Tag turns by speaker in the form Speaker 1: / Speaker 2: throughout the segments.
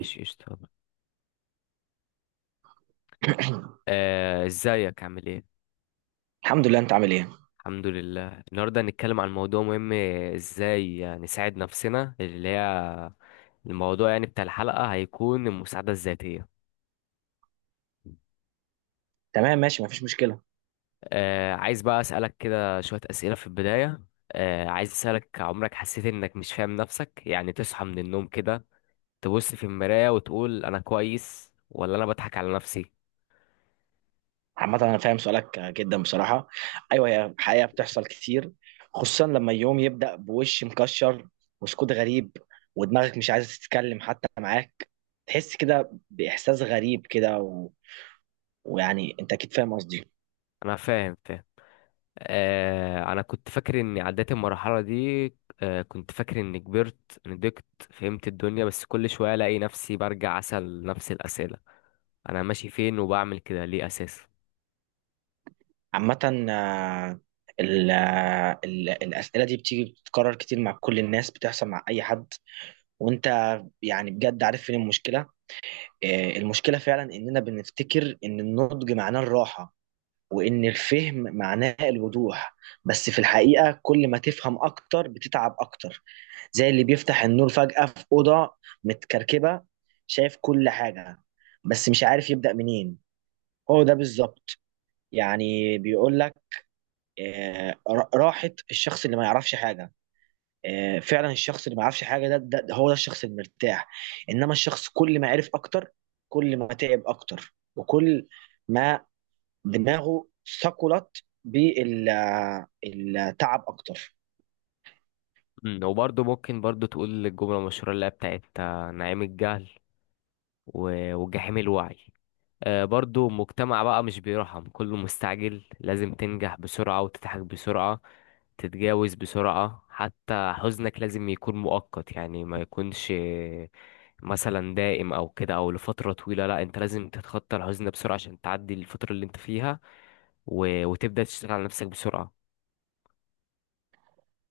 Speaker 1: ماشي قشطة. ازيك عامل ايه؟
Speaker 2: الحمد لله، انت عامل ايه؟
Speaker 1: الحمد لله النهاردة هنتكلم عن موضوع مهم. ازاي يعني نساعد نفسنا اللي هي الموضوع يعني بتاع الحلقة هيكون المساعدة الذاتية.
Speaker 2: تمام ماشي، مفيش مشكله.
Speaker 1: عايز بقى اسألك كده شوية اسئلة في البداية. عايز اسألك عمرك حسيت انك مش فاهم نفسك، يعني تصحى من النوم كده تبص في المراية وتقول انا كويس ولا انا بضحك على نفسي؟
Speaker 2: عامه انا فاهم سؤالك جدا بصراحه. ايوه، هي الحقيقه بتحصل كتير، خصوصا لما يوم يبدا بوش مكشر وسكوت غريب ودماغك مش عايزه تتكلم حتى معاك، تحس كده باحساس غريب كده ويعني انت اكيد فاهم قصدي.
Speaker 1: انا فاهم. آه، انا كنت فاكر اني عديت المرحله دي. آه، كنت فاكر اني كبرت نضجت فهمت الدنيا، بس كل شويه الاقي نفسي برجع اسال نفس الاسئله: انا ماشي فين وبعمل كده ليه اساسا.
Speaker 2: عامه آه، الاسئله دي بتيجي بتتكرر كتير مع كل الناس، بتحصل مع اي حد. وانت يعني بجد عارف فين المشكله. المشكلة فعلا إننا بنفتكر إن النضج معناه الراحة، وإن الفهم معناه الوضوح. بس في الحقيقة كل ما تفهم أكتر بتتعب أكتر، زي اللي بيفتح النور فجأة في أوضة متكركبة، شايف كل حاجة بس مش عارف يبدأ منين. هو ده بالظبط. يعني بيقول لك راحة الشخص اللي ما يعرفش حاجة. فعلا الشخص اللي ما عرفش حاجه ده هو ده الشخص المرتاح. انما الشخص كل ما عرف اكتر، كل ما تعب اكتر، وكل ما دماغه ثقلت بالتعب اكتر.
Speaker 1: وبرضه ممكن برضه تقول الجمله المشهوره اللي هي بتاعت نعيم الجهل و- وجحيم الوعي. آه، برضه مجتمع بقى مش بيرحم، كله مستعجل، لازم تنجح بسرعه وتضحك بسرعه، تتجاوز بسرعة، حتى حزنك لازم يكون مؤقت، يعني ما يكونش مثلا دائم او كده او لفترة طويلة. لا، انت لازم تتخطى الحزن ده بسرعة عشان تعدي الفترة اللي انت فيها و... وتبدأ تشتغل على نفسك بسرعة.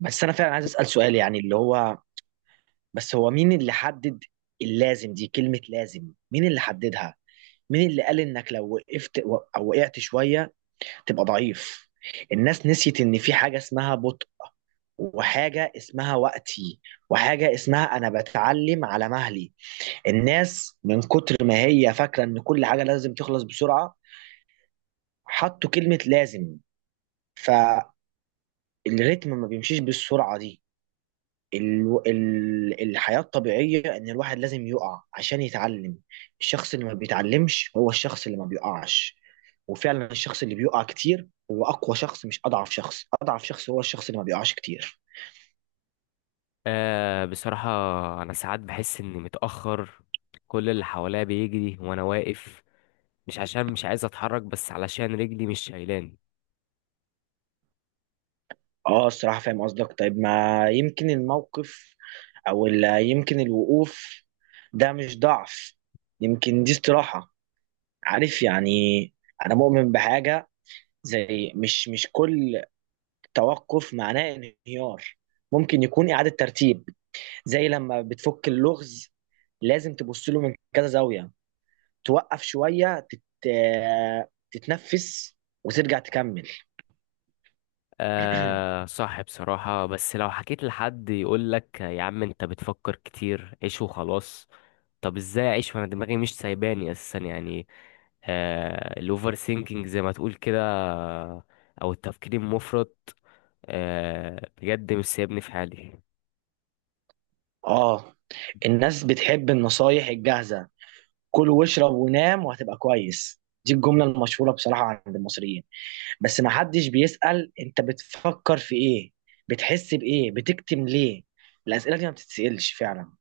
Speaker 2: بس انا فعلا عايز اسال سؤال، يعني اللي هو بس هو مين اللي حدد؟ اللازم دي كلمه لازم، مين اللي حددها؟ مين اللي قال انك لو وقفت او وقعت شويه تبقى ضعيف؟ الناس نسيت ان في حاجه اسمها بطء، وحاجه اسمها وقتي، وحاجه اسمها انا بتعلم على مهلي. الناس من كتر ما هي فاكره ان كل حاجه لازم تخلص بسرعه، حطوا كلمه لازم، فالريتم ما بيمشيش بالسرعه دي. الحياة الطبيعية إن الواحد لازم يقع عشان يتعلم. الشخص اللي ما بيتعلمش هو الشخص اللي ما بيقعش. وفعلا الشخص اللي بيقع كتير هو أقوى شخص، مش أضعف شخص. أضعف شخص هو الشخص اللي ما بيقعش كتير.
Speaker 1: آه، بصراحة انا ساعات بحس اني متأخر، كل اللي حواليا بيجري وانا واقف، مش عشان مش عايز اتحرك بس علشان رجلي مش شايلاني.
Speaker 2: اه الصراحة فاهم قصدك. طيب ما يمكن الموقف يمكن الوقوف ده مش ضعف، يمكن دي استراحة. عارف يعني، أنا مؤمن بحاجة زي مش كل توقف معناه انهيار، ممكن يكون إعادة ترتيب. زي لما بتفك اللغز لازم تبص له من كذا زاوية، توقف شوية تتنفس وترجع تكمل.
Speaker 1: آه، صح بصراحة، بس لو حكيت لحد يقولك يا عم انت بتفكر كتير، عيش وخلاص. طب ازاي اعيش وانا دماغي مش سايباني اساسا؟ يعني آه، الاوفر سينكينج زي ما تقول كده، او التفكير المفرط، آه بجد مش سايبني في حالي.
Speaker 2: آه، الناس بتحب النصايح الجاهزة: كل واشرب ونام وهتبقى كويس. دي الجملة المشهورة بصراحة عند المصريين. بس ما حدش بيسأل انت بتفكر في ايه، بتحس بايه، بتكتم ليه؟ الأسئلة دي ما بتتسألش فعلا.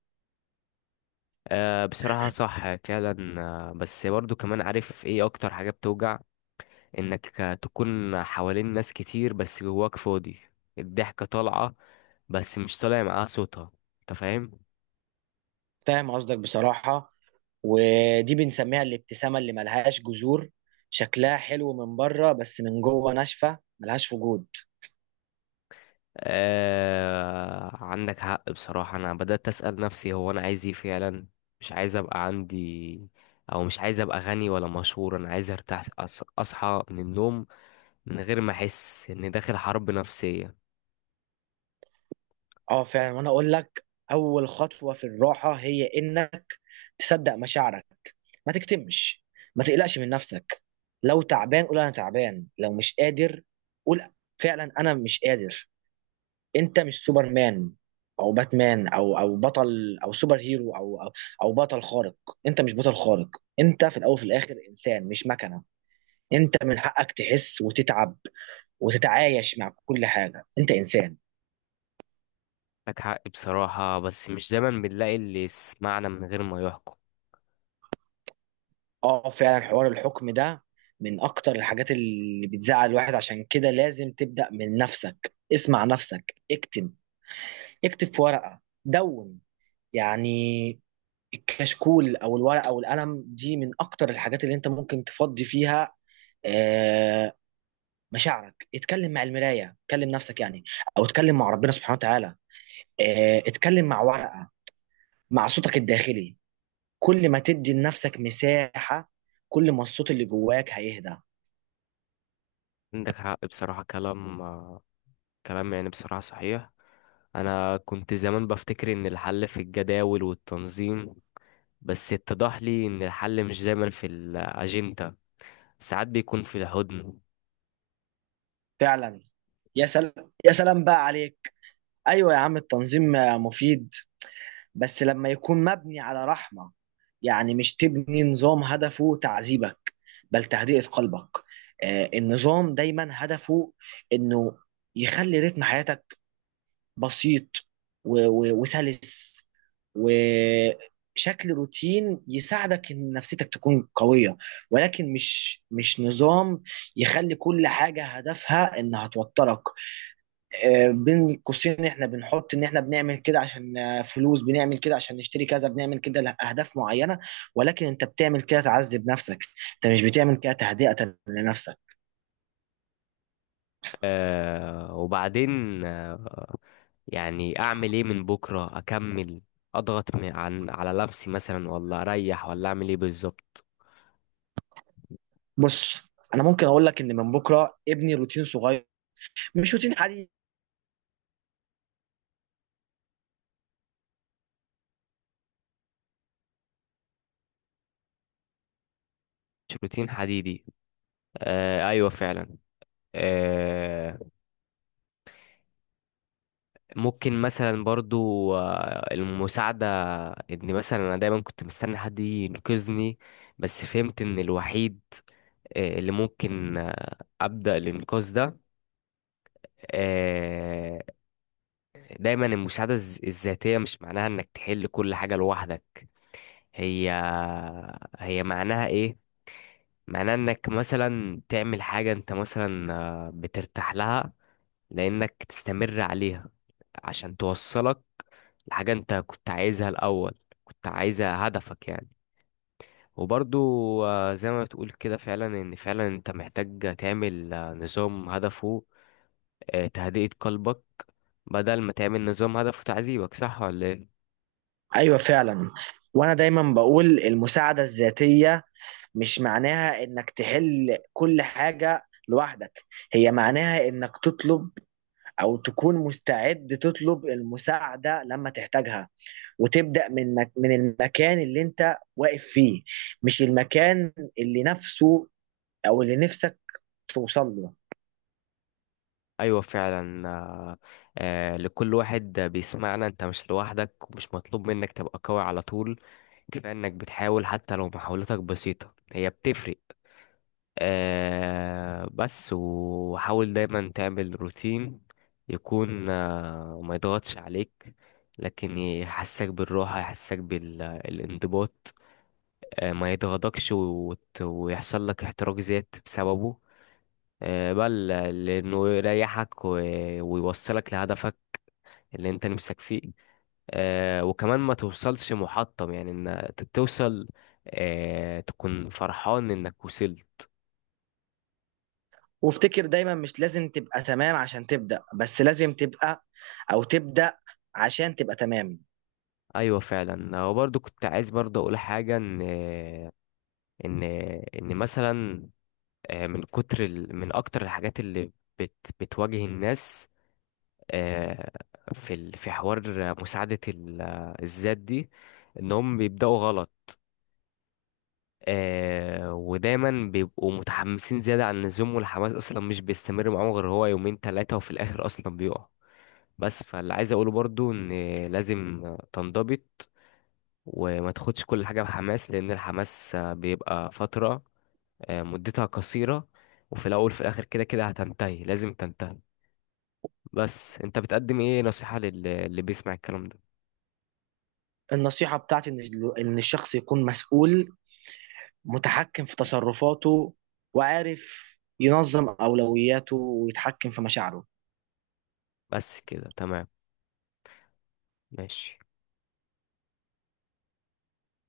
Speaker 1: آه، بصراحة صح فعلا. آه، بس برضو كمان عارف ايه اكتر حاجة بتوجع؟ انك تكون حوالين ناس كتير بس جواك فاضي، الضحكة طالعة بس مش طالع معاها صوتها، انت فاهم.
Speaker 2: فاهم قصدك بصراحة. ودي بنسميها الابتسامة اللي ملهاش جذور، شكلها حلو من بره بس من جوه ناشفة ملهاش وجود.
Speaker 1: آه، عندك حق بصراحة. أنا بدأت أسأل نفسي هو أنا عايز إيه فعلا؟ مش عايز أبقى عندي، أو مش عايز أبقى غني ولا مشهور، أنا عايز أرتاح، أص- أصحى من النوم من غير ما أحس إني داخل حرب نفسية.
Speaker 2: اه فعلا، وانا اقول لك اول خطوة في الراحة هي انك تصدق مشاعرك، ما تكتمش، ما تقلقش من نفسك. لو تعبان قول انا تعبان، لو مش قادر قول فعلا انا مش قادر. انت مش سوبرمان او باتمان او بطل او سوبر هيرو أو بطل خارق. انت مش بطل خارق، انت في الاول وفي الاخر انسان مش مكنة. انت من حقك تحس وتتعب وتتعايش مع كل حاجه، انت انسان.
Speaker 1: عندك حق بصراحة، بس مش دايما بنلاقي اللي يسمعنا من غير ما يحكم.
Speaker 2: اه فعلا، حوار الحكم ده من اكتر الحاجات اللي بتزعل الواحد، عشان كده لازم تبدا من نفسك. اسمع نفسك، اكتب، اكتب في ورقه دون يعني. الكشكول او الورقه او القلم دي من اكتر الحاجات اللي انت ممكن تفضي فيها آه، مشاعرك. اتكلم مع المرايه، اتكلم نفسك يعني، او اتكلم مع ربنا سبحانه وتعالى، اتكلم مع ورقه، مع صوتك الداخلي. كل ما تدي لنفسك مساحة، كل ما الصوت اللي جواك هيهدى.
Speaker 1: عندك حق بصراحة، كلام كلام يعني بصراحة صحيح. أنا كنت زمان بفتكر إن الحل في الجداول والتنظيم، بس اتضح لي إن الحل مش دايما في الأجندة، ساعات بيكون في الهدن.
Speaker 2: فعلا. يا سلام يا سلام بقى عليك. ايوه يا عم التنظيم مفيد، بس لما يكون مبني على رحمة. يعني مش تبني نظام هدفه تعذيبك، بل تهدئة قلبك. النظام دايما هدفه انه يخلي رتم حياتك بسيط و- و- وسلس، وشكل روتين يساعدك ان نفسيتك تكون قوية. ولكن مش نظام يخلي كل حاجة هدفها انها توترك. بين قوسين احنا بنحط ان احنا بنعمل كده عشان فلوس، بنعمل كده عشان نشتري كذا، بنعمل كده لأهداف معينة. ولكن انت بتعمل كده تعذب نفسك، انت مش بتعمل كده تهدئة لنفسك.
Speaker 1: آه، وبعدين آه، يعني اعمل ايه؟ من بكره اكمل، اضغط م- عن على نفسي مثلا، ولا اريح، ولا اعمل ايه بالظبط؟
Speaker 2: بص، انا ممكن اقول لك ان من بكره ابني روتين صغير، مش روتين حديث.
Speaker 1: مش روتين حديدي. آه، ايوه فعلا. آه، ممكن مثلا برضو آه، المساعده. ان مثلا انا دايما كنت مستني حد ينقذني، بس فهمت ان الوحيد آه، اللي ممكن آه، ابدا الانقاذ ده. آه، دايما المساعدة الذ- الذاتية مش معناها انك تحل كل حاجة لوحدك. هي هي معناها ايه؟ معناها انك مثلا تعمل حاجة انت مثلا بترتاح لها لانك تستمر عليها عشان توصلك لحاجة انت كنت عايزها الاول، كنت عايزها هدفك يعني. وبرضو زي ما بتقول كده فعلا ان فعلا انت محتاج تعمل نظام هدفه تهدئة قلبك، بدل ما تعمل نظام هدفه تعذيبك، صح ولا ايه؟
Speaker 2: ايوه فعلا، وانا دايما بقول المساعده الذاتيه مش معناها انك تحل كل حاجه لوحدك، هي معناها انك تطلب او تكون مستعد تطلب المساعده لما تحتاجها، وتبدا من من المكان اللي انت واقف فيه، مش المكان اللي نفسه او اللي نفسك توصل له.
Speaker 1: ايوه فعلا. لكل واحد بيسمعنا، انت مش لوحدك ومش مطلوب منك تبقى قوي على طول، كفايه انك بتحاول، حتى لو محاولتك بسيطه هي بتفرق. آه، بس وحاول دايما تعمل روتين يكون آه، ما يضغطش عليك، لكن يحسك بالراحه يحسك بالانضباط، آه، ما يضغطكش وت- ويحصل لك احتراق ذات بسببه، بل لأنه يريحك و- ويوصلك لهدفك اللي انت نفسك فيه. آه، وكمان ما توصلش محطم، يعني توصل آه، تكون فرحان انك وصلت.
Speaker 2: وافتكر دايما مش لازم تبقى تمام عشان تبدا، بس لازم تبقى او تبدا عشان تبقى تمام.
Speaker 1: ايوه فعلا، وبرضه كنت عايز برضه اقول حاجه، ان ان مثلا من اكتر الحاجات اللي بت... بتواجه الناس آه، في حوار مساعده الذات دي، انهم بيبداوا غلط. آه، ودايما بيبقوا متحمسين زيادة عن اللزوم، والحماس أصلا مش بيستمر معاهم غير هو يومين تلاتة وفي الآخر أصلا بيقع. بس فاللي عايز أقوله برضو إن لازم تنضبط وما تاخدش كل حاجة بحماس، لأن الحماس بيبقى فترة مدتها قصيرة، وفي الأول في الآخر كده كده هتنتهي، لازم تنتهي. بس أنت بتقدم إيه نصيحة اللي بيسمع الكلام ده؟
Speaker 2: النصيحة بتاعتي إن إن الشخص يكون مسؤول، متحكم في تصرفاته، وعارف ينظم أولوياته ويتحكم في مشاعره.
Speaker 1: بس كده تمام، ماشي.